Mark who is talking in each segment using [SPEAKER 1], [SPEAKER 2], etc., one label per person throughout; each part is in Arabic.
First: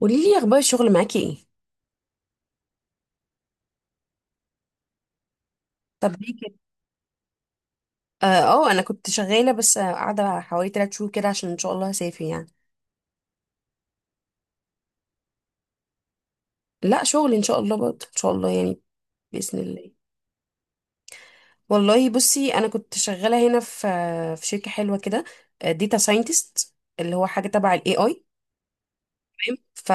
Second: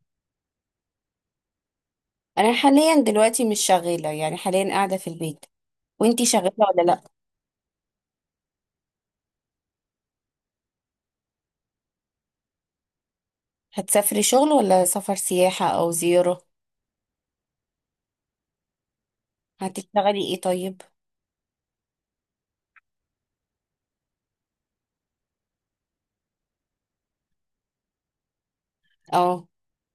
[SPEAKER 1] قولي لي اخبار الشغل معاكي ايه.
[SPEAKER 2] انا حاليا دلوقتي مش شغاله، يعني حاليا قاعده في البيت.
[SPEAKER 1] طب
[SPEAKER 2] وانتي
[SPEAKER 1] ليه
[SPEAKER 2] شغاله
[SPEAKER 1] كده؟
[SPEAKER 2] ولا لا؟
[SPEAKER 1] اه، انا كنت شغاله. بس قاعده حوالي 3 شهور كده عشان ان شاء الله هسافر يعني.
[SPEAKER 2] هتسافري شغل ولا سفر سياحه او زياره؟
[SPEAKER 1] لا شغل ان شاء الله، برضه ان شاء الله يعني. باذن الله.
[SPEAKER 2] هتشتغلي ايه طيب؟
[SPEAKER 1] والله بصي، انا كنت شغاله هنا في شركه حلوه كده. داتا ساينتست، اللي هو حاجه تبع الاي اي.
[SPEAKER 2] اه
[SPEAKER 1] تمام.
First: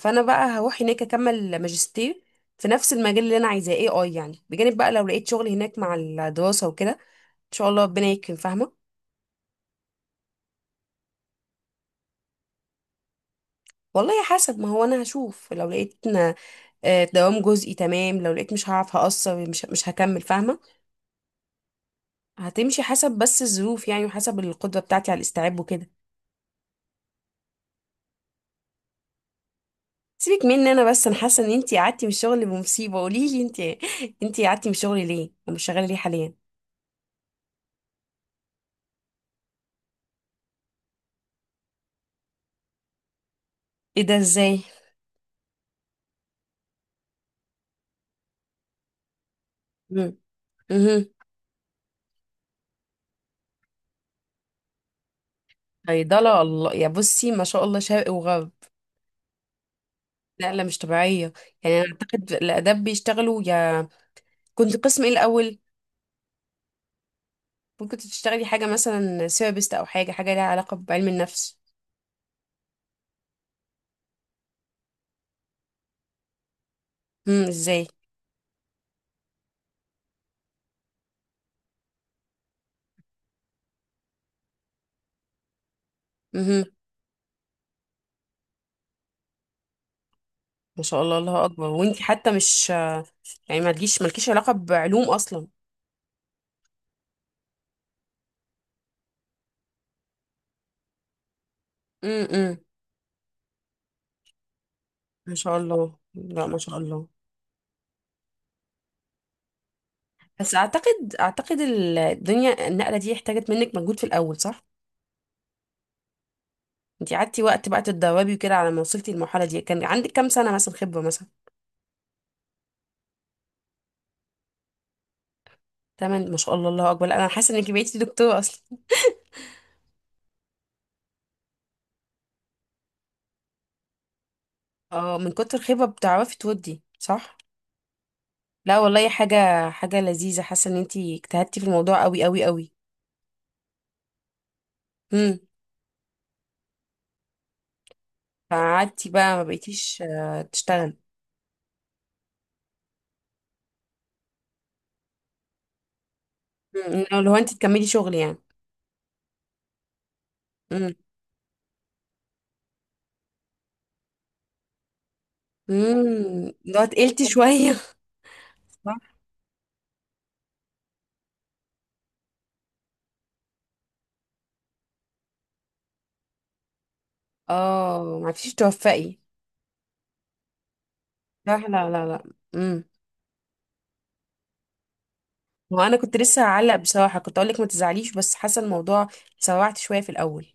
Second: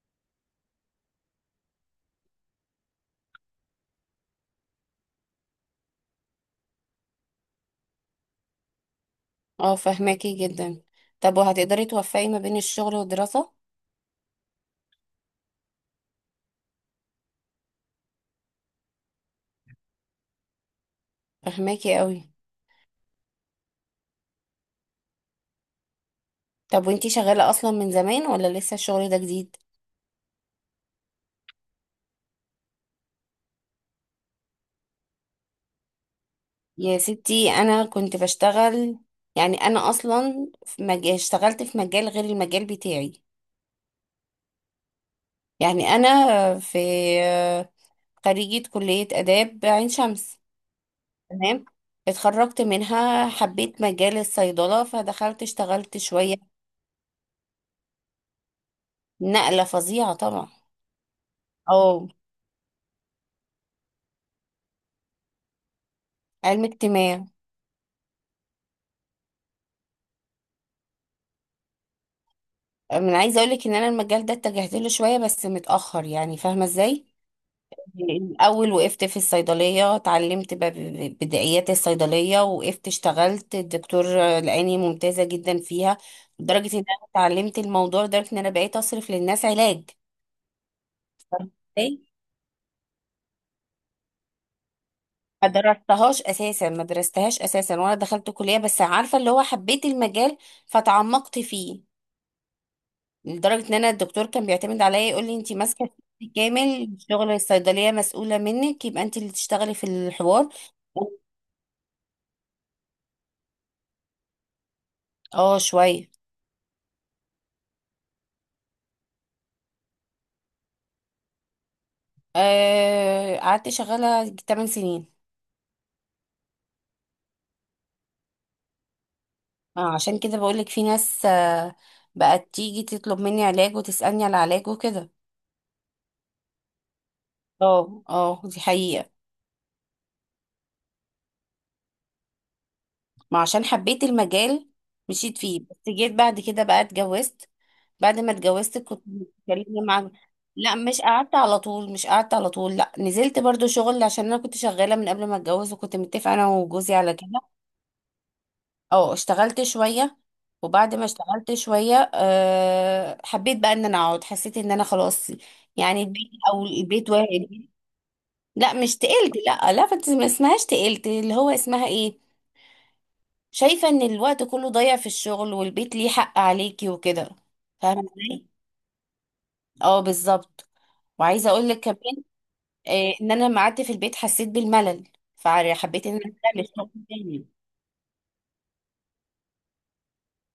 [SPEAKER 1] فانا بقى هروح هناك اكمل ماجستير في نفس المجال اللي انا عايزاه، اي اي يعني. بجانب بقى لو لقيت شغل هناك مع الدراسه وكده، ان شاء الله ربنا يكرم. فاهمه؟
[SPEAKER 2] اه، فهماكي جدا. طب وهتقدري توفقي ما بين الشغل والدراسه؟
[SPEAKER 1] والله حسب. ما هو انا هشوف، لو لقيت دوام جزئي، تمام. لو لقيت مش هعرف هقصر، مش هكمل. فاهمه؟
[SPEAKER 2] فهماكي قوي.
[SPEAKER 1] هتمشي حسب بس الظروف يعني، وحسب القدره بتاعتي على الاستيعاب وكده.
[SPEAKER 2] طب وانتي شغاله اصلا من زمان ولا لسه الشغل ده جديد؟
[SPEAKER 1] سيبك مني انا، بس انا حاسه ان انتي قعدتي من الشغل بمصيبه. قولي لي انتي، قعدتي من الشغل ليه ومش شغاله ليه حاليا؟
[SPEAKER 2] يا ستي انا كنت بشتغل. يعني انا اصلا اشتغلت في مجال غير المجال بتاعي.
[SPEAKER 1] ايه ده؟ ازاي؟
[SPEAKER 2] يعني انا في خريجه كليه اداب عين
[SPEAKER 1] امم،
[SPEAKER 2] شمس.
[SPEAKER 1] امم،
[SPEAKER 2] تمام، اتخرجت منها، حبيت مجال الصيدلة فدخلت اشتغلت شوية.
[SPEAKER 1] صيدله؟ الله يا بصي، ما شاء الله، شرق وغرب.
[SPEAKER 2] نقلة فظيعة طبعا.
[SPEAKER 1] نقله مش طبيعيه. يعني انا
[SPEAKER 2] اه،
[SPEAKER 1] اعتقد الاداب بيشتغلوا يا... كنت قسم ايه الاول؟
[SPEAKER 2] علم اجتماع.
[SPEAKER 1] ممكن تشتغلي حاجة مثلا سيرابيست، أو حاجة، ليها علاقة بعلم النفس.
[SPEAKER 2] من عايزة اقولك ان انا المجال ده اتجهت له شوية بس متأخر، يعني فاهمة ازاي.
[SPEAKER 1] امم، ازاي؟
[SPEAKER 2] الاول وقفت في الصيدلية اتعلمت بدائيات الصيدلية، وقفت اشتغلت الدكتور لقاني ممتازة جدا فيها.
[SPEAKER 1] امم،
[SPEAKER 2] لدرجة ان انا اتعلمت الموضوع، لدرجة ان انا بقيت اصرف للناس علاج.
[SPEAKER 1] ما شاء الله، الله
[SPEAKER 2] فاهمة
[SPEAKER 1] أكبر.
[SPEAKER 2] ازاي؟
[SPEAKER 1] وانتي حتى مش... يعني ما تجيش مالكيش علاقة بعلوم أصلا.
[SPEAKER 2] ما درستهاش اساسا، ما درستهاش اساسا، وانا دخلت كليه بس عارفه اللي هو حبيت المجال فتعمقت فيه.
[SPEAKER 1] امم،
[SPEAKER 2] لدرجه ان انا الدكتور كان بيعتمد عليا، يقول
[SPEAKER 1] ما
[SPEAKER 2] لي انت
[SPEAKER 1] شاء
[SPEAKER 2] ماسكه
[SPEAKER 1] الله،
[SPEAKER 2] الشيفت
[SPEAKER 1] لا ما شاء
[SPEAKER 2] كامل،
[SPEAKER 1] الله.
[SPEAKER 2] شغل الصيدليه مسؤوله منك، يبقى انت اللي تشتغلي في الحوار.
[SPEAKER 1] بس أعتقد، الدنيا النقلة دي احتاجت منك مجهود في الأول، صح؟
[SPEAKER 2] اه شويه.
[SPEAKER 1] انتي قعدتي وقت بقى تتدربي وكده، على ما وصلتي للمرحلة دي كان عندك كام سنة مثلا خبرة مثلا؟
[SPEAKER 2] قعدت شغاله 8 سنين.
[SPEAKER 1] تمام، ما شاء الله الله أكبر. لا، أنا حاسة إنك بقيتي دكتورة أصلا.
[SPEAKER 2] عشان كده بقولك في ناس، بقت تيجي تطلب مني علاج وتسالني على علاج وكده.
[SPEAKER 1] اه، من كتر الخبرة بتعرفي تودي، صح؟
[SPEAKER 2] اه اه، دي
[SPEAKER 1] لا والله،
[SPEAKER 2] حقيقه.
[SPEAKER 1] حاجة، لذيذة. حاسة ان انتي اجتهدتي في الموضوع قوي قوي قوي.
[SPEAKER 2] ما عشان حبيت المجال
[SPEAKER 1] امم،
[SPEAKER 2] مشيت فيه، بس جيت بعد كده بقى اتجوزت. بعد ما اتجوزت كنت
[SPEAKER 1] فقعدتي بقى ما
[SPEAKER 2] بتكلمي
[SPEAKER 1] بقيتيش
[SPEAKER 2] مع. لا
[SPEAKER 1] تشتغل.
[SPEAKER 2] مش قعدت على طول، مش قعدت على طول، لا نزلت برضو شغل عشان انا كنت شغالة من قبل ما اتجوز، وكنت متفقة انا وجوزي على
[SPEAKER 1] امم، لو
[SPEAKER 2] كده.
[SPEAKER 1] انتي تكملي شغل يعني.
[SPEAKER 2] اه اشتغلت شوية.
[SPEAKER 1] امم،
[SPEAKER 2] وبعد ما اشتغلت شوية أه حبيت بقى ان انا اقعد، حسيت ان انا خلاص. يعني البيت
[SPEAKER 1] امم،
[SPEAKER 2] او
[SPEAKER 1] لو
[SPEAKER 2] البيت
[SPEAKER 1] تقلتي
[SPEAKER 2] واحد.
[SPEAKER 1] شوية.
[SPEAKER 2] لا مش
[SPEAKER 1] صح.
[SPEAKER 2] تقلت، لا لا، ما اسمهاش تقلت، اللي هو اسمها ايه؟ شايفة ان الوقت كله ضايع في الشغل، والبيت ليه حق عليكي وكده. فاهمة
[SPEAKER 1] اه، ما
[SPEAKER 2] ازاي؟
[SPEAKER 1] عرفتيش توفقي.
[SPEAKER 2] اه بالظبط. وعايزة
[SPEAKER 1] صح.
[SPEAKER 2] اقول لك
[SPEAKER 1] لا لا
[SPEAKER 2] كمان،
[SPEAKER 1] لا. امم.
[SPEAKER 2] ان انا لما قعدت في البيت حسيت بالملل،
[SPEAKER 1] وانا
[SPEAKER 2] فحبيت ان
[SPEAKER 1] كنت
[SPEAKER 2] انا ارجع
[SPEAKER 1] لسه هعلق
[SPEAKER 2] للشغل
[SPEAKER 1] بصراحة، كنت
[SPEAKER 2] تاني.
[SPEAKER 1] اقولك ما تزعليش، بس حاسة الموضوع سوعت شوية في الاول.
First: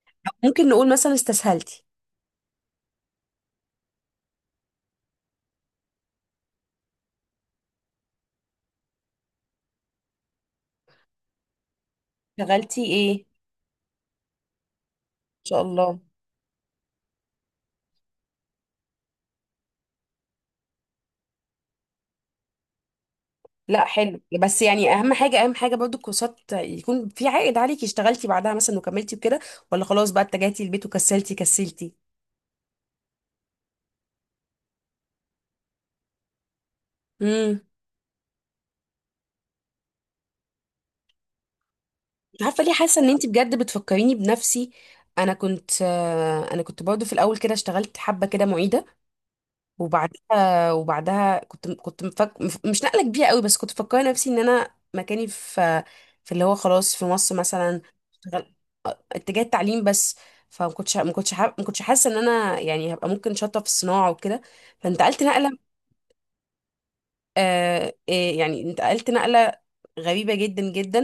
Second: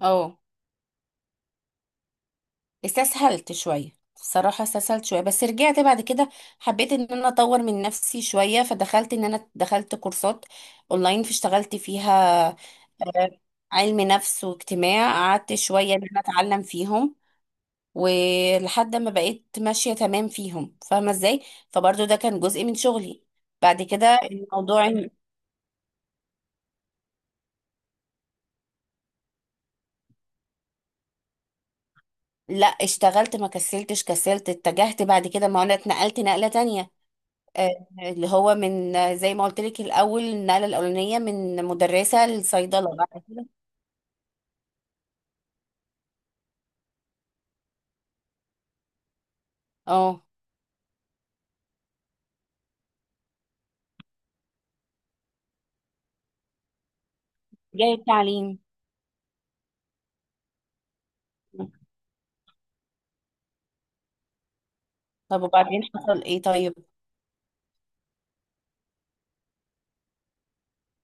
[SPEAKER 2] اه
[SPEAKER 1] ممكن نقول مثلا استسهلتي؟
[SPEAKER 2] استسهلت شوية الصراحة، استسهلت شوية بس رجعت بعد كده. حبيت ان انا اطور من نفسي شوية، فدخلت ان انا دخلت كورسات اونلاين فاشتغلت فيها.
[SPEAKER 1] شغلتي ايه ان
[SPEAKER 2] آه، علم نفس واجتماع، قعدت
[SPEAKER 1] شاء
[SPEAKER 2] شوية
[SPEAKER 1] الله؟
[SPEAKER 2] ان انا اتعلم فيهم ولحد ما بقيت ماشية تمام فيهم. فاهمة ازاي؟ فبرضو ده كان جزء من شغلي. بعد
[SPEAKER 1] لا
[SPEAKER 2] كده
[SPEAKER 1] حلو. بس يعني اهم حاجه، برضو الكورسات يكون في عائد عليكي. اشتغلتي بعدها مثلا وكملتي وكده، ولا خلاص بقى اتجهتي البيت وكسلتي كسلتي؟
[SPEAKER 2] لا اشتغلت، ما كسلتش كسلت، اتجهت بعد كده، ما انا اتنقلت نقلة تانية.
[SPEAKER 1] امم.
[SPEAKER 2] آه، اللي هو من، زي ما قلت لك الاول، النقلة الاولانية من مدرسة
[SPEAKER 1] عارفه ليه
[SPEAKER 2] لصيدلة،
[SPEAKER 1] حاسه ان
[SPEAKER 2] بعد
[SPEAKER 1] انت
[SPEAKER 2] كده
[SPEAKER 1] بجد بتفكريني بنفسي؟ انا كنت، برضو في الاول كده اشتغلت حبه كده معيده.
[SPEAKER 2] اه
[SPEAKER 1] وبعدها كنت مش نقله كبيره قوي. بس كنت مفكره نفسي ان انا مكاني في اللي هو خلاص في مصر مثلا،
[SPEAKER 2] جاية تعليم.
[SPEAKER 1] اتجاه التعليم بس. فما كنتش ما كنتش حاسه ان انا يعني هبقى ممكن شاطره في الصناعه وكده. فانتقلت
[SPEAKER 2] طب
[SPEAKER 1] نقله.
[SPEAKER 2] وبعدين حصل ايه طيب؟
[SPEAKER 1] يعني انتقلت نقله غريبه جدا جدا.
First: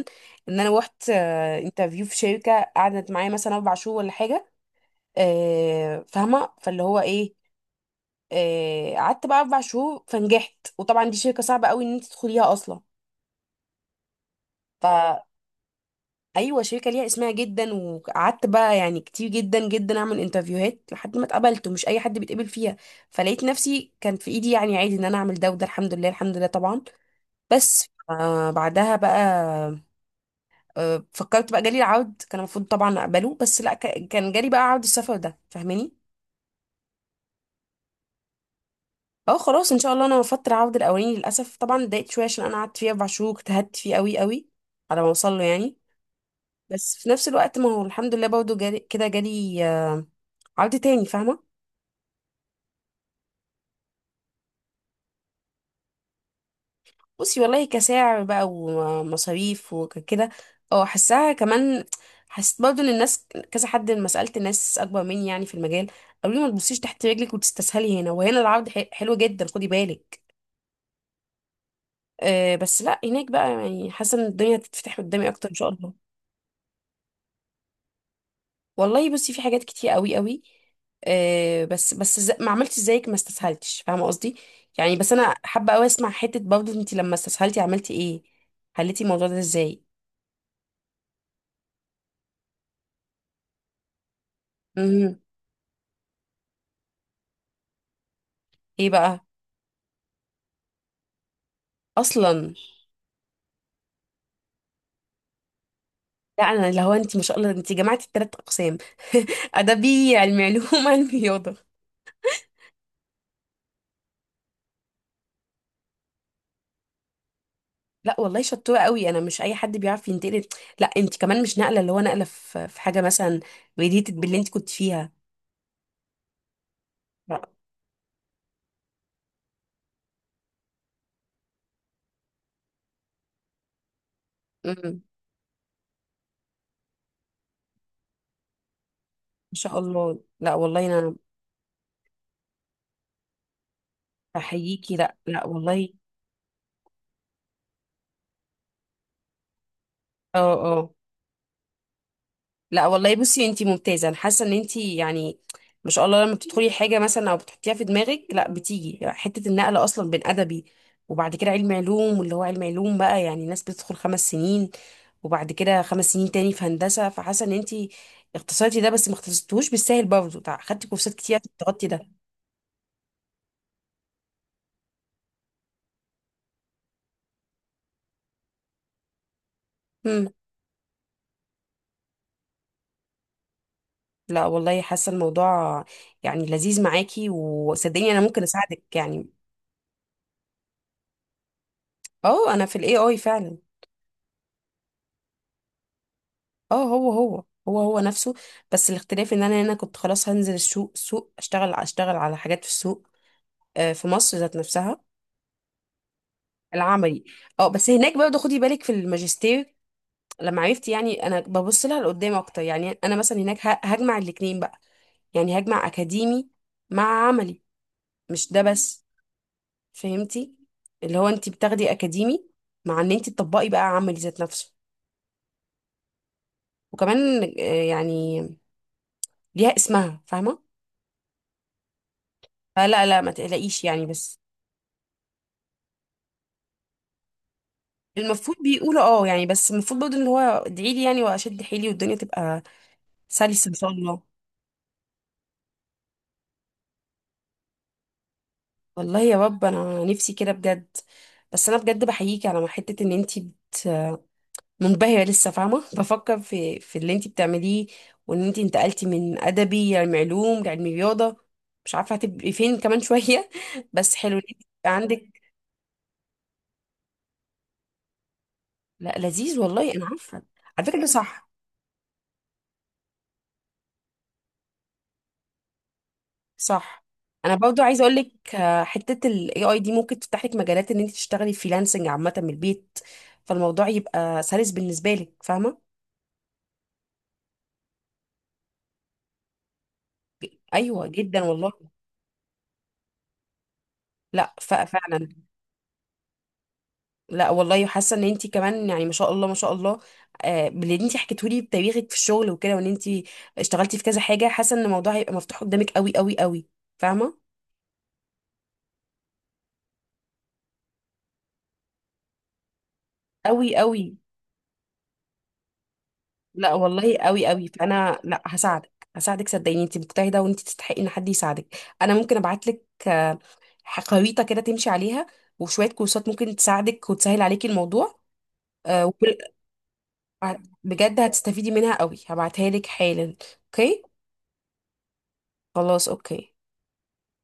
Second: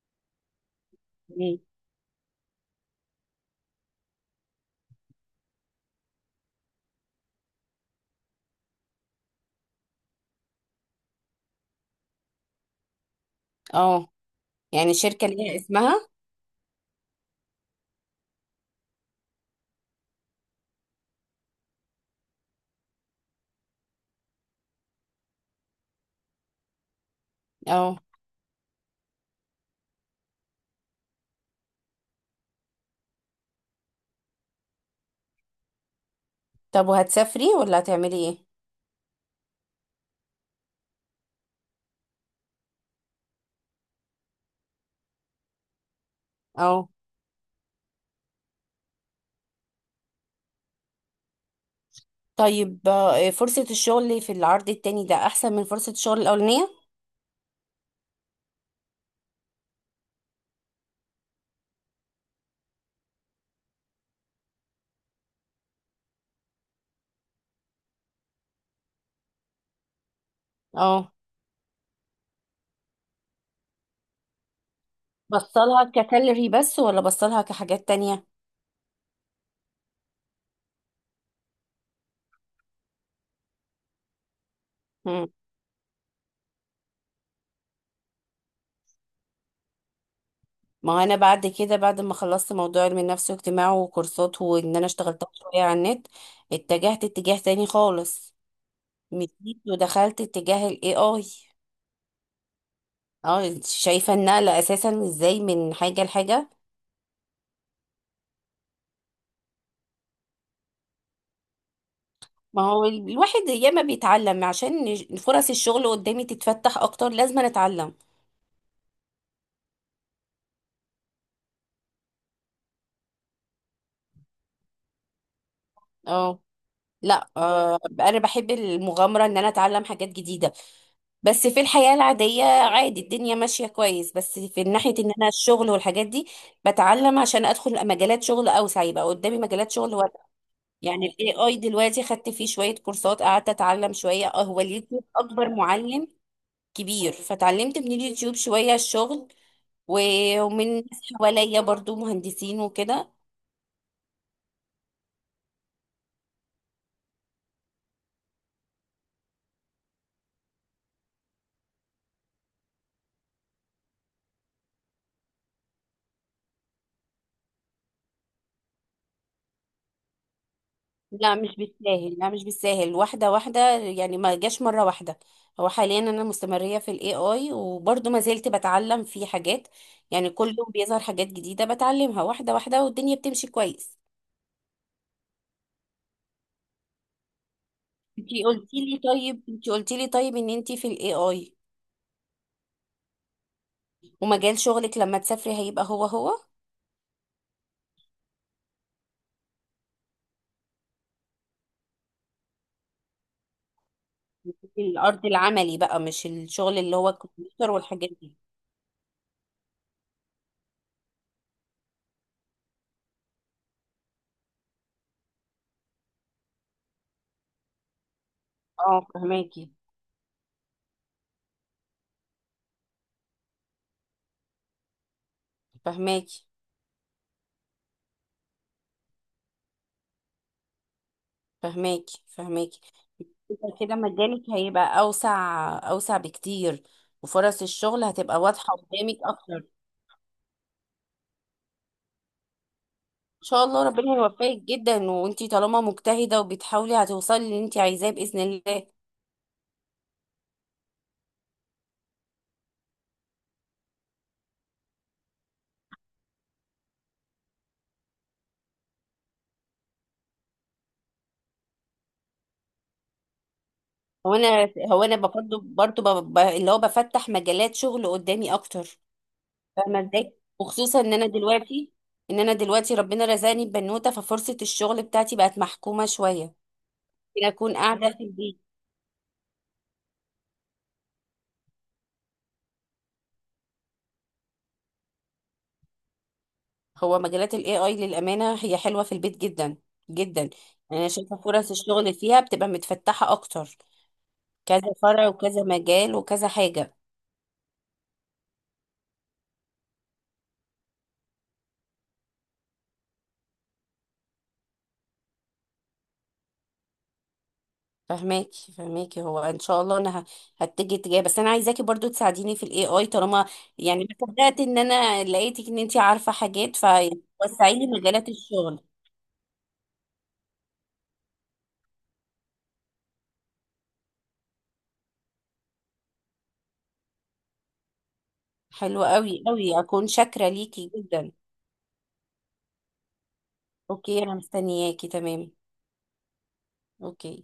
[SPEAKER 1] ان انا روحت
[SPEAKER 2] مم.
[SPEAKER 1] انترفيو في شركه، قعدت معايا مثلا 4 شهور ولا حاجه. فاهمه؟ فاللي هو ايه، قعدت بقى 4 شهور. فنجحت، وطبعا دي شركه صعبه قوي ان انت تدخليها اصلا.
[SPEAKER 2] اه،
[SPEAKER 1] ف
[SPEAKER 2] يعني الشركة ليها اسمها.
[SPEAKER 1] ايوه، شركه ليها اسمها جدا. وقعدت بقى يعني كتير جدا جدا اعمل انترفيوهات لحد ما اتقبلت، ومش اي حد بيتقبل فيها. فلقيت نفسي كان في ايدي يعني عادي ان انا اعمل ده وده. الحمد لله، طبعا. بس
[SPEAKER 2] اه
[SPEAKER 1] بعدها بقى، فكرت بقى. جالي العرض، كان المفروض طبعا اقبله، بس لا. كان جالي بقى عرض السفر ده. فاهماني؟
[SPEAKER 2] طب وهتسافري ولا هتعملي ايه؟
[SPEAKER 1] اه، خلاص ان شاء الله. انا رفضت العرض الاولاني للاسف. طبعا اتضايقت شويه عشان انا قعدت فيه 4 شهور، اجتهدت فيه قوي قوي على ما اوصل له يعني.
[SPEAKER 2] اه
[SPEAKER 1] بس في نفس الوقت، ما هو الحمد لله برضه جالي كده، جالي عرض تاني. فاهمة؟
[SPEAKER 2] طيب، فرصة الشغل في العرض التاني ده أحسن من فرصة الشغل الأولانية؟
[SPEAKER 1] بصي والله، كسعر بقى ومصاريف وكده اه، حسها كمان. حسيت برضو ان الناس كذا حد لما سألت ناس اكبر مني يعني في المجال، قالوا لي ما تبصيش تحت رجلك وتستسهلي، هنا وهنا العرض حلو جدا، خدي بالك.
[SPEAKER 2] اه
[SPEAKER 1] أه بس لا هناك بقى يعني حاسة ان الدنيا هتتفتح قدامي اكتر ان شاء
[SPEAKER 2] بصلها
[SPEAKER 1] الله.
[SPEAKER 2] كسالري بس ولا بصلها كحاجات تانية؟
[SPEAKER 1] والله بصي، في حاجات كتير قوي قوي. أه بس ما عملتش زيك، ما استسهلتش. فاهمة قصدي؟ يعني بس
[SPEAKER 2] مم.
[SPEAKER 1] انا حابة قوي اسمع حتة برضو انت لما استسهلتي عملتي ايه، حليتي الموضوع ده ازاي.
[SPEAKER 2] ما هو أنا بعد كده، بعد ما خلصت موضوع علم النفس واجتماع وكورسات، وإن أنا
[SPEAKER 1] مهم.
[SPEAKER 2] اشتغلتها شوية على النت، اتجهت اتجاه تاني خالص.
[SPEAKER 1] ايه بقى
[SPEAKER 2] مشيت ودخلت اتجاه ال AI.
[SPEAKER 1] اصلا؟
[SPEAKER 2] اه انت شايفة النقلة أساسا ازاي من حاجة
[SPEAKER 1] لا،
[SPEAKER 2] لحاجة؟
[SPEAKER 1] انا اللي هو انت ما شاء الله، انت جمعتي التلات اقسام ادبي، علمي علوم، علمي رياضه.
[SPEAKER 2] ما هو الواحد ياما بيتعلم، عشان فرص الشغل قدامي تتفتح أكتر لازم أنا أتعلم.
[SPEAKER 1] لا والله شطوره قوي، انا مش اي حد بيعرف ينتقل. لا انت كمان مش نقله، اللي هو نقله في حاجه مثلا ريليتد باللي انت كنت فيها.
[SPEAKER 2] اه لا
[SPEAKER 1] لا.
[SPEAKER 2] آه، انا بحب المغامره ان انا اتعلم حاجات جديده. بس في الحياه العاديه عادي الدنيا ماشيه كويس، بس في
[SPEAKER 1] مم. ما
[SPEAKER 2] ناحيه ان انا الشغل والحاجات دي بتعلم عشان ادخل مجالات شغل اوسع، يبقى قدامي مجالات
[SPEAKER 1] شاء
[SPEAKER 2] شغل
[SPEAKER 1] الله.
[SPEAKER 2] واسعه.
[SPEAKER 1] لا والله
[SPEAKER 2] يعني
[SPEAKER 1] انا
[SPEAKER 2] الاي اي دلوقتي خدت فيه شويه كورسات، قعدت اتعلم شويه، اه هو
[SPEAKER 1] بحييكي.
[SPEAKER 2] اليوتيوب
[SPEAKER 1] لا لا
[SPEAKER 2] اكبر
[SPEAKER 1] والله.
[SPEAKER 2] معلم كبير، فتعلمت من اليوتيوب شويه الشغل،
[SPEAKER 1] اه.
[SPEAKER 2] ومن
[SPEAKER 1] اه.
[SPEAKER 2] ناس حواليا برضو مهندسين
[SPEAKER 1] لا
[SPEAKER 2] وكده.
[SPEAKER 1] والله بصي، انتي ممتازه. انا حاسه ان انتي يعني ما شاء الله، لما بتدخلي حاجه مثلا او بتحطيها في دماغك، لا بتيجي حته. النقل اصلا بين ادبي وبعد كده علم علوم، واللي هو علم علوم بقى يعني ناس بتدخل 5 سنين وبعد كده 5 سنين تاني في هندسه. فحاسه ان انتي اختصرتي ده، بس ما اختصرتوش بالسهل برضه. خدتي كورسات
[SPEAKER 2] لا
[SPEAKER 1] كتير عشان
[SPEAKER 2] مش
[SPEAKER 1] تغطي ده.
[SPEAKER 2] بالساهل، لا مش بالساهل، واحدة واحدة، يعني ما جاش مرة واحدة. هو حاليا أنا مستمرية في ال AI وبرضه ما زلت بتعلم فيه حاجات.
[SPEAKER 1] مم.
[SPEAKER 2] يعني كل يوم بيظهر حاجات جديدة بتعلمها واحدة واحدة، والدنيا بتمشي كويس.
[SPEAKER 1] لا والله حاسه الموضوع يعني لذيذ معاكي، وصدقيني انا ممكن
[SPEAKER 2] انتي قلتي
[SPEAKER 1] اساعدك
[SPEAKER 2] لي
[SPEAKER 1] يعني.
[SPEAKER 2] طيب، انتي قلتي لي طيب ان انتي في ال AI،
[SPEAKER 1] اه، انا في الاي اي فعلا.
[SPEAKER 2] ومجال شغلك لما تسافري هيبقى هو هو.
[SPEAKER 1] اه، هو هو، هو هو نفسه. بس الاختلاف ان انا هنا كنت خلاص هنزل السوق، سوق اشتغل، على حاجات في السوق، في مصر ذات نفسها.
[SPEAKER 2] الأرض العملي بقى، مش الشغل اللي هو
[SPEAKER 1] العملي. اه،
[SPEAKER 2] الكمبيوتر
[SPEAKER 1] بس
[SPEAKER 2] والحاجات
[SPEAKER 1] هناك
[SPEAKER 2] دي.
[SPEAKER 1] برضه خدي بالك في الماجستير، لما عرفت يعني انا ببص لها لقدام اكتر. يعني انا مثلا هناك هجمع الاتنين بقى. يعني هجمع اكاديمي مع عملي، مش ده بس.
[SPEAKER 2] اه فهماكي،
[SPEAKER 1] فهمتي؟ اللي هو انت بتاخدي اكاديمي مع ان انت تطبقي بقى عملي ذات نفسه.
[SPEAKER 2] فهماكي،
[SPEAKER 1] وكمان يعني ليها اسمها، فاهمه؟
[SPEAKER 2] فهماكي، فهماكي.
[SPEAKER 1] فلا لا، ما
[SPEAKER 2] يبقى
[SPEAKER 1] تقلقيش
[SPEAKER 2] كده
[SPEAKER 1] يعني. بس
[SPEAKER 2] مجالك هيبقى أوسع، أوسع بكتير، وفرص الشغل هتبقى
[SPEAKER 1] المفروض
[SPEAKER 2] واضحة
[SPEAKER 1] بيقولوا
[SPEAKER 2] قدامك
[SPEAKER 1] اه يعني.
[SPEAKER 2] أكتر. إن
[SPEAKER 1] بس المفروض برضه اللي هو ادعي لي يعني، واشد حيلي، والدنيا تبقى
[SPEAKER 2] شاء
[SPEAKER 1] سلسه ان
[SPEAKER 2] الله
[SPEAKER 1] شاء
[SPEAKER 2] ربنا
[SPEAKER 1] الله.
[SPEAKER 2] يوفقك جدا، وانتي طالما مجتهدة وبتحاولي هتوصلي اللي انتي عايزاه بإذن الله.
[SPEAKER 1] والله يا رب، انا نفسي كده بجد. بس انا بجد بحييكي على حته ان انتي منبهره لسه، فاهمه؟ بفكر في اللي انتي بتعمليه، وان انتي انتقلتي من ادبي لعلم علوم لعلم رياضه. مش عارفه هتبقي فين كمان شويه بس حلو
[SPEAKER 2] هو
[SPEAKER 1] ان انتي
[SPEAKER 2] أنا،
[SPEAKER 1] يبقى
[SPEAKER 2] هو أنا
[SPEAKER 1] عندك.
[SPEAKER 2] برضه برضه اللي هو بفتح مجالات شغل قدامي أكتر.
[SPEAKER 1] لا لذيذ والله،
[SPEAKER 2] فاهمة
[SPEAKER 1] انا
[SPEAKER 2] ازاي؟
[SPEAKER 1] عارفه. على فكره
[SPEAKER 2] وخصوصا
[SPEAKER 1] ده
[SPEAKER 2] إن أنا
[SPEAKER 1] صح.
[SPEAKER 2] دلوقتي، إن أنا دلوقتي ربنا رزقني ببنوتة، ففرصة الشغل بتاعتي بقت محكومة شوية. ممكن
[SPEAKER 1] صح. انا
[SPEAKER 2] أكون
[SPEAKER 1] برضو عايزه
[SPEAKER 2] قاعدة
[SPEAKER 1] اقول
[SPEAKER 2] في
[SPEAKER 1] لك،
[SPEAKER 2] البيت.
[SPEAKER 1] حته الاي اي دي ممكن تفتح لك مجالات ان انت تشتغلي فريلانسنج عامه من البيت. فالموضوع يبقى سلس بالنسبه لك، فاهمه؟
[SPEAKER 2] هو مجالات الاي اي للامانه هي حلوه في البيت جدا جدا، يعني
[SPEAKER 1] ايوه
[SPEAKER 2] انا شايفه
[SPEAKER 1] جدا والله.
[SPEAKER 2] فرص الشغل فيها بتبقى متفتحه اكتر.
[SPEAKER 1] لا
[SPEAKER 2] كذا فرع
[SPEAKER 1] فعلا.
[SPEAKER 2] وكذا مجال وكذا حاجه.
[SPEAKER 1] لا والله حاسه ان انت كمان يعني ما شاء الله، ما شاء الله، باللي انت حكيته لي بتاريخك في الشغل وكده، وان انت اشتغلتي في كذا حاجه، حاسه ان الموضوع هيبقى مفتوح قدامك قوي قوي قوي، فاهمه؟
[SPEAKER 2] فهماكي فهماكي، هو ان شاء الله هتجي اتجاه، بس انا عايزاكي برضو تساعديني في الاي اي طالما،
[SPEAKER 1] قوي
[SPEAKER 2] يعني
[SPEAKER 1] قوي.
[SPEAKER 2] ما صدقت ان انا لقيتك ان انت عارفه
[SPEAKER 1] لا
[SPEAKER 2] حاجات، فوسعي
[SPEAKER 1] والله قوي قوي.
[SPEAKER 2] لي
[SPEAKER 1] فانا
[SPEAKER 2] مجالات
[SPEAKER 1] لا
[SPEAKER 2] الشغل.
[SPEAKER 1] هساعدك، صدقيني. انت مجتهده، وانت تستحقي ان حد يساعدك. انا ممكن ابعت لك خريطه كده تمشي عليها، وشويه كورسات ممكن تساعدك وتسهل عليكي الموضوع.
[SPEAKER 2] حلو
[SPEAKER 1] آه، وكل-
[SPEAKER 2] قوي قوي، اكون شاكره
[SPEAKER 1] آه،
[SPEAKER 2] ليكي
[SPEAKER 1] بجد
[SPEAKER 2] جدا.
[SPEAKER 1] هتستفيدي منها قوي. هبعتها لك حالا. اوكي.
[SPEAKER 2] اوكي انا مستنياكي. تمام،
[SPEAKER 1] خلاص اوكي.
[SPEAKER 2] اوكي.